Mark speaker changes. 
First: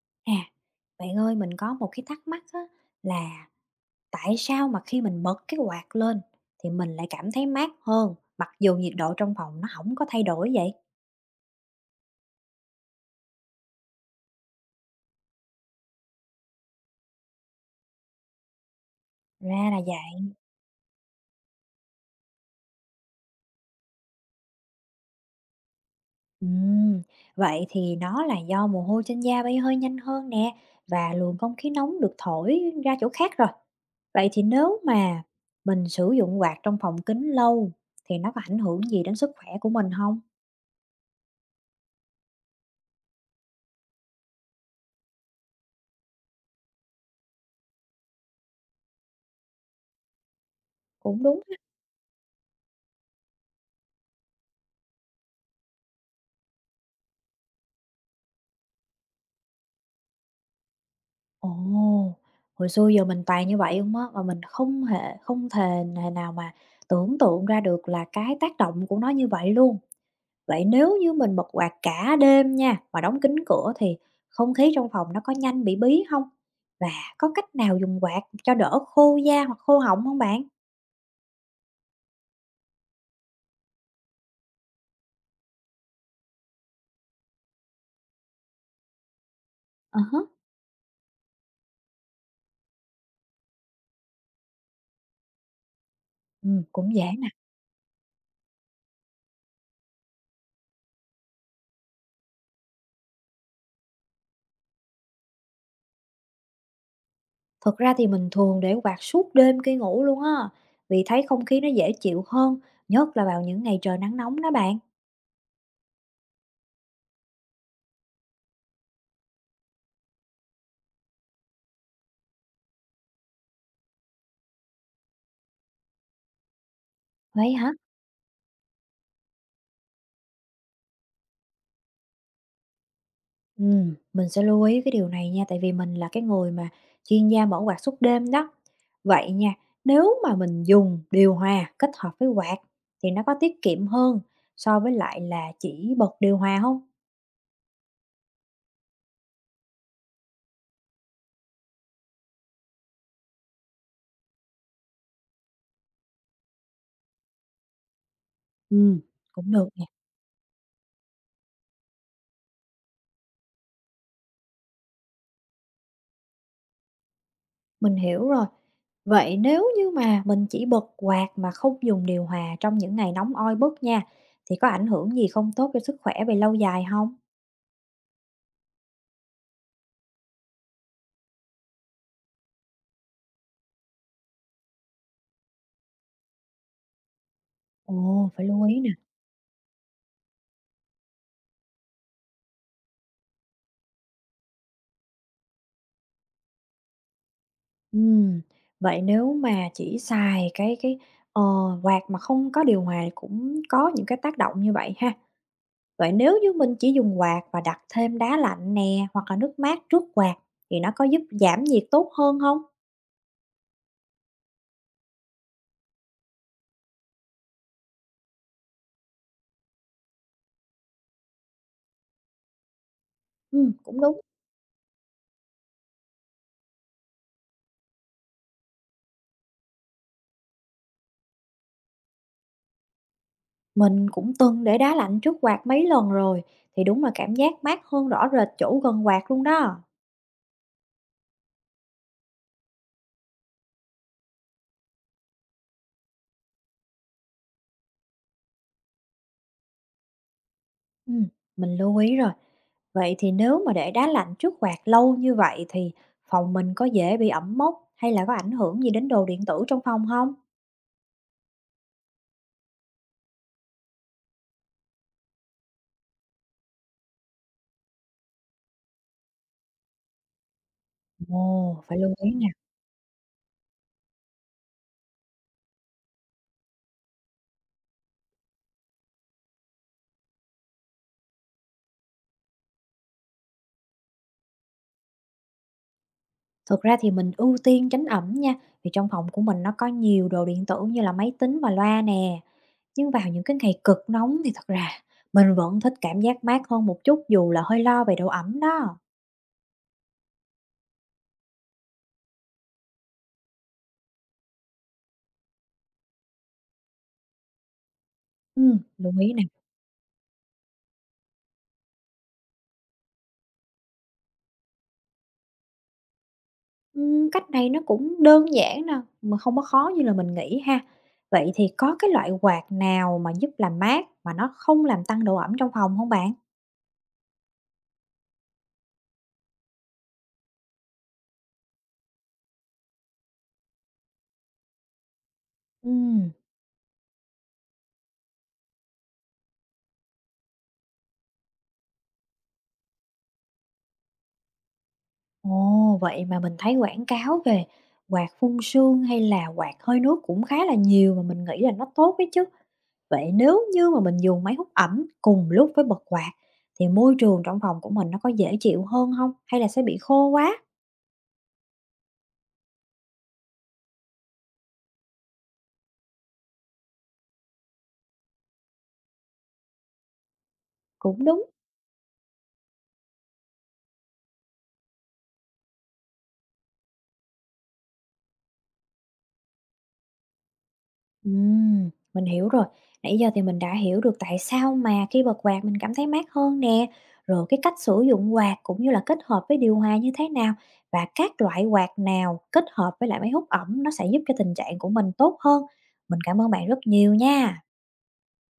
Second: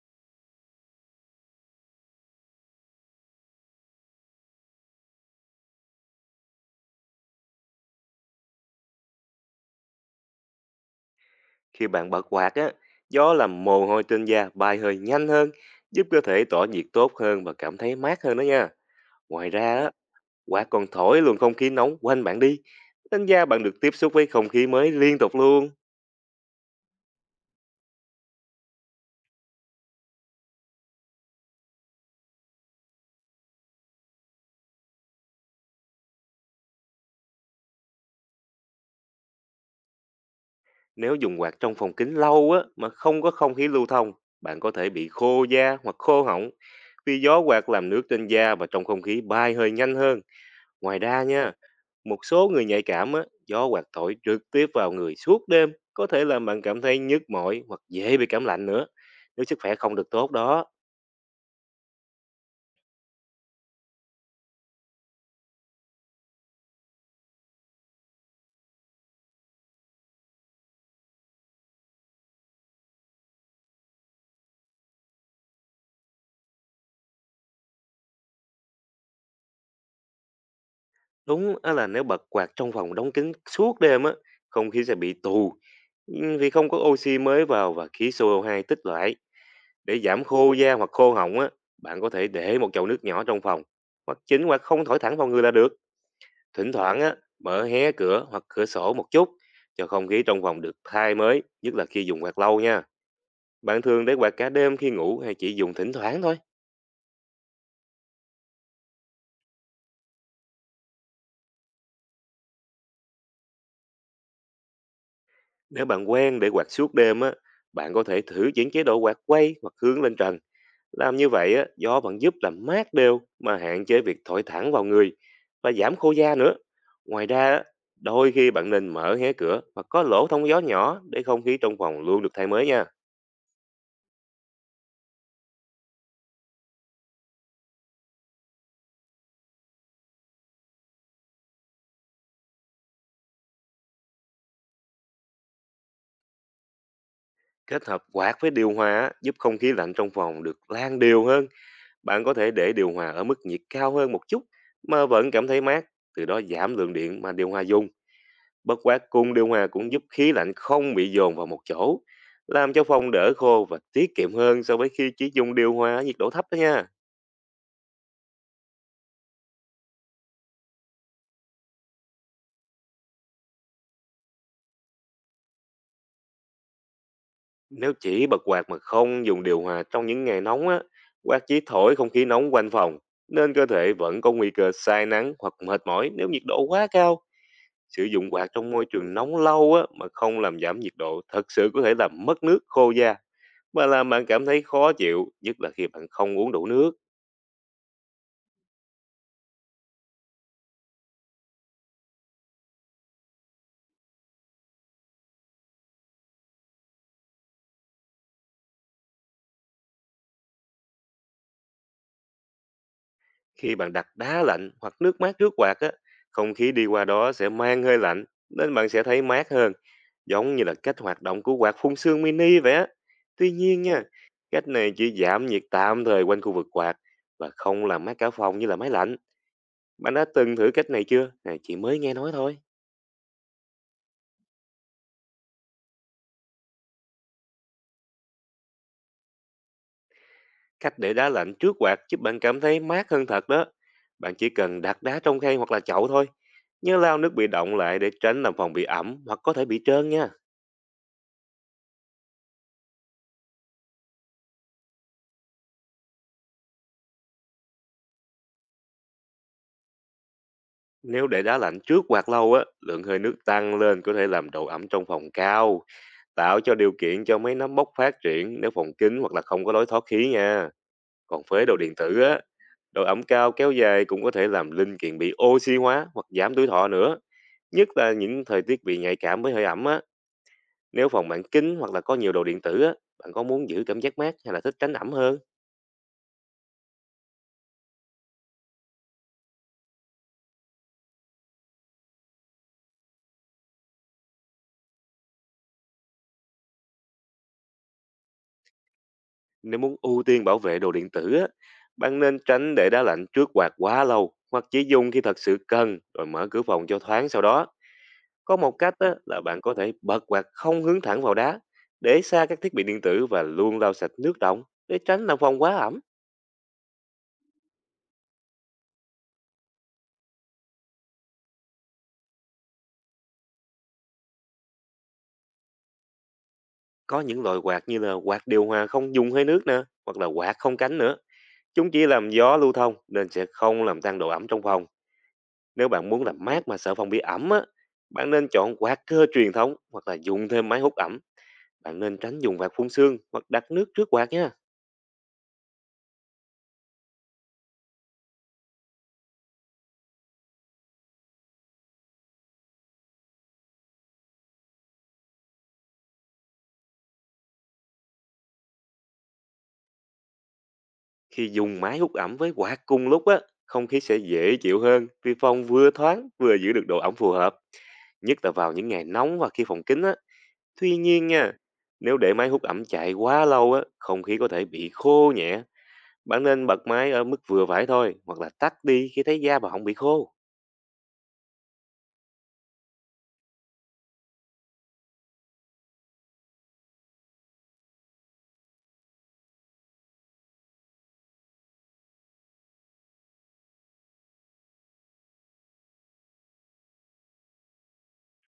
Speaker 1: À, bạn ơi, mình có một cái thắc mắc á, là tại sao mà khi mình bật cái quạt lên thì mình lại cảm thấy mát hơn, mặc dù nhiệt độ trong phòng nó không có thay đổi vậy?
Speaker 2: Khi bạn bật quạt á, gió làm mồ hôi trên da bay hơi nhanh hơn, giúp cơ thể tỏa nhiệt tốt hơn và cảm thấy mát hơn đó nha. Ngoài
Speaker 1: Ra
Speaker 2: ra
Speaker 1: là
Speaker 2: á,
Speaker 1: vậy.
Speaker 2: quạt còn thổi luồng không khí nóng quanh bạn đi, nên da bạn được tiếp xúc với không khí mới liên tục luôn.
Speaker 1: Ừm, vậy thì nó là do mồ hôi trên da bay hơi nhanh hơn nè và luồng không khí nóng được thổi ra chỗ khác rồi. Vậy thì nếu mà mình sử dụng quạt trong phòng kín lâu thì nó có ảnh hưởng gì đến sức khỏe của mình không?
Speaker 2: Nếu dùng quạt trong phòng kính lâu á mà không có không khí lưu thông, bạn có thể bị khô da hoặc khô họng vì gió quạt làm nước trên da và trong không khí bay hơi nhanh hơn. Ngoài ra
Speaker 1: Cũng đúng.
Speaker 2: nha, một số người nhạy cảm á, do quạt thổi trực tiếp vào người suốt đêm có thể làm bạn cảm thấy nhức mỏi hoặc dễ bị cảm lạnh nữa. Nếu sức khỏe không được tốt đó,
Speaker 1: Ồ! Hồi xưa giờ mình toàn như vậy hông á, và mình không hề không thể thể nào mà tưởng tượng ra được là cái tác động của nó như vậy luôn. Vậy nếu như mình bật quạt cả đêm nha, và đóng kín cửa thì không khí trong phòng nó có nhanh bị bí không? Và có cách nào dùng quạt cho đỡ khô da hoặc khô họng không bạn?
Speaker 2: đúng á là nếu bật quạt trong phòng đóng kín suốt đêm á, không khí sẽ bị tù, ừ, vì không có oxy mới vào và khí CO2 tích lại. Để
Speaker 1: À há,
Speaker 2: giảm khô da hoặc khô họng á, bạn có thể để một chậu nước nhỏ trong phòng hoặc chính hoặc không thổi thẳng vào người là được. Thỉnh
Speaker 1: cũng
Speaker 2: thoảng
Speaker 1: dễ
Speaker 2: á,
Speaker 1: nè.
Speaker 2: mở hé cửa hoặc cửa sổ một chút cho không khí trong phòng được thay mới, nhất là khi dùng quạt lâu nha. Bạn thường để quạt cả đêm khi ngủ hay chỉ dùng thỉnh thoảng thôi?
Speaker 1: Thật ra thì mình thường để quạt suốt đêm khi ngủ luôn á, vì thấy không khí nó dễ chịu hơn, nhất là vào những ngày trời nắng nóng đó bạn.
Speaker 2: Nếu bạn quen để quạt suốt đêm á, bạn có thể thử chuyển chế độ quạt quay hoặc hướng lên trần. Làm như vậy á, gió vẫn giúp làm mát đều mà hạn chế việc thổi thẳng vào người và giảm khô da nữa. Ngoài ra
Speaker 1: Vậy
Speaker 2: á,
Speaker 1: hả?
Speaker 2: đôi khi bạn nên mở hé cửa hoặc có lỗ thông gió nhỏ để không khí trong phòng luôn được thay mới nha.
Speaker 1: Mình sẽ lưu ý cái điều này nha, tại vì mình là cái người mà chuyên gia mở quạt suốt đêm đó. Vậy nha, nếu mà mình dùng điều hòa kết hợp với quạt thì nó có tiết kiệm hơn so với lại là chỉ bật điều hòa không?
Speaker 2: Kết hợp quạt với điều hòa á, giúp không khí lạnh trong phòng được lan đều hơn. Bạn có thể để điều hòa ở mức nhiệt cao hơn một chút mà vẫn cảm thấy mát, từ đó giảm lượng điện mà điều hòa dùng. Bất quá
Speaker 1: Ừ.
Speaker 2: cùng điều
Speaker 1: Cũng
Speaker 2: hòa
Speaker 1: được nè,
Speaker 2: cũng giúp khí lạnh không bị dồn vào một chỗ, làm cho phòng đỡ khô và tiết kiệm hơn so với khi chỉ dùng điều hòa ở nhiệt độ thấp đó nha.
Speaker 1: mình hiểu rồi. Vậy nếu như mà mình chỉ bật quạt mà không dùng điều hòa trong những ngày nóng oi bức nha, thì có ảnh hưởng gì không tốt cho sức khỏe về lâu dài không?
Speaker 2: Nếu chỉ bật quạt mà không dùng điều hòa trong những ngày nóng á, quạt chỉ thổi không khí nóng quanh phòng, nên cơ thể vẫn có nguy cơ sai nắng hoặc mệt mỏi nếu nhiệt độ quá cao. Sử
Speaker 1: Ồ,
Speaker 2: dụng
Speaker 1: phải
Speaker 2: quạt
Speaker 1: lưu
Speaker 2: trong
Speaker 1: ý
Speaker 2: môi
Speaker 1: nè.
Speaker 2: trường nóng lâu á, mà không làm giảm nhiệt độ thật sự có thể làm mất nước khô da mà làm bạn cảm thấy khó chịu, nhất là khi bạn không uống đủ nước.
Speaker 1: Ừm, vậy nếu mà chỉ xài cái, ờ, quạt mà không có điều hòa thì cũng có những cái tác động như vậy ha. Vậy nếu như mình chỉ dùng quạt và đặt thêm đá lạnh nè, hoặc là nước mát trước quạt thì nó có giúp giảm nhiệt tốt hơn không?
Speaker 2: Khi bạn đặt đá lạnh hoặc nước mát trước quạt á, không khí đi qua đó sẽ mang hơi lạnh, nên bạn sẽ thấy mát hơn, giống như là cách hoạt động của quạt phun sương mini vậy á. Tuy nhiên
Speaker 1: Cũng
Speaker 2: nha,
Speaker 1: đúng,
Speaker 2: cách này chỉ giảm nhiệt tạm thời quanh khu vực quạt và không làm mát cả phòng như là máy lạnh. Bạn đã từng thử cách này chưa? Này, chỉ mới nghe nói thôi.
Speaker 1: mình cũng từng để đá lạnh trước quạt mấy lần rồi, thì đúng là cảm giác mát hơn rõ rệt chỗ gần quạt luôn đó.
Speaker 2: Cách để đá lạnh trước quạt giúp bạn cảm thấy mát hơn thật đó. Bạn chỉ cần đặt đá trong khay hoặc là chậu thôi. Nhớ lau nước bị động lại để tránh làm phòng bị ẩm hoặc có thể bị trơn nha.
Speaker 1: Ừm, mình lưu ý rồi. Vậy thì nếu mà để đá lạnh trước quạt lâu như vậy thì phòng mình có dễ bị ẩm mốc hay là có ảnh hưởng gì đến đồ điện tử trong phòng không?
Speaker 2: Nếu để đá lạnh trước quạt lâu á, lượng hơi nước tăng lên có thể làm độ ẩm trong phòng cao, tạo cho điều kiện cho mấy nấm mốc phát triển nếu phòng kín hoặc là không có lối thoát khí nha. Còn với đồ
Speaker 1: Ồ,
Speaker 2: điện
Speaker 1: phải lưu
Speaker 2: tử
Speaker 1: ý
Speaker 2: á,
Speaker 1: nè.
Speaker 2: độ ẩm cao kéo dài cũng có thể làm linh kiện bị oxy hóa hoặc giảm tuổi thọ nữa. Nhất là những thời tiết bị nhạy cảm với hơi ẩm á. Nếu phòng bạn kín hoặc là có nhiều đồ điện tử á, bạn có muốn giữ cảm giác mát hay là thích tránh ẩm hơn?
Speaker 1: Thực ra thì mình ưu tiên tránh ẩm nha, vì trong phòng của mình nó có nhiều đồ điện tử như là máy tính và loa nè. Nhưng vào những cái ngày cực nóng thì thật ra mình vẫn thích cảm giác mát hơn một chút dù là hơi lo về độ ẩm đó.
Speaker 2: Nếu muốn ưu tiên bảo vệ đồ điện tử á, bạn nên tránh để đá lạnh trước quạt quá lâu hoặc chỉ dùng khi thật sự cần rồi mở cửa phòng cho thoáng sau đó. Có một cách
Speaker 1: Lưu
Speaker 2: á,
Speaker 1: ý
Speaker 2: là
Speaker 1: nè.
Speaker 2: bạn có thể bật quạt không hướng thẳng vào đá, để xa các thiết bị điện tử và luôn lau sạch nước động để tránh làm phòng quá ẩm.
Speaker 1: Cách này nó cũng đơn giản nè, mà không có khó như là mình nghĩ ha. Vậy thì có cái loại quạt nào mà giúp làm mát mà nó không làm tăng độ ẩm trong phòng không bạn?
Speaker 2: Có những loại quạt như là quạt điều hòa không dùng hơi nước nè, hoặc là quạt không cánh nữa. Chúng chỉ làm gió lưu thông nên sẽ không làm tăng độ ẩm trong phòng. Nếu bạn muốn
Speaker 1: Ừm.
Speaker 2: làm mát mà sợ phòng bị ẩm á, bạn nên chọn quạt cơ truyền thống hoặc là dùng thêm máy hút ẩm. Bạn nên tránh dùng quạt phun sương hoặc đặt nước trước quạt nha.
Speaker 1: Ồ, vậy mà mình thấy quảng cáo về quạt phun sương hay là quạt hơi nước cũng khá là nhiều mà mình nghĩ là nó tốt đấy chứ. Vậy nếu như mà mình dùng máy hút ẩm cùng lúc với bật quạt thì môi trường trong phòng của mình nó có dễ chịu hơn không hay là sẽ bị khô quá?
Speaker 2: Khi dùng máy hút ẩm với quạt cùng lúc á, không khí sẽ dễ chịu hơn vì phòng vừa thoáng vừa giữ được độ ẩm phù hợp. Nhất là vào những ngày nóng và khi phòng kín á. Tuy
Speaker 1: Cũng
Speaker 2: nhiên
Speaker 1: đúng.
Speaker 2: nha, nếu để máy hút ẩm chạy quá lâu á, không khí có thể bị khô nhẹ. Bạn nên bật máy ở mức vừa phải thôi hoặc là tắt đi khi thấy da bạn không bị khô.
Speaker 1: Mình hiểu rồi. Nãy giờ thì mình đã hiểu được tại sao mà khi bật quạt mình cảm thấy mát hơn nè, rồi cái cách sử dụng quạt cũng như là kết hợp với điều hòa như thế nào và các loại quạt nào kết hợp với lại máy hút ẩm nó sẽ giúp cho tình trạng của mình tốt hơn. Mình cảm ơn bạn rất nhiều nha.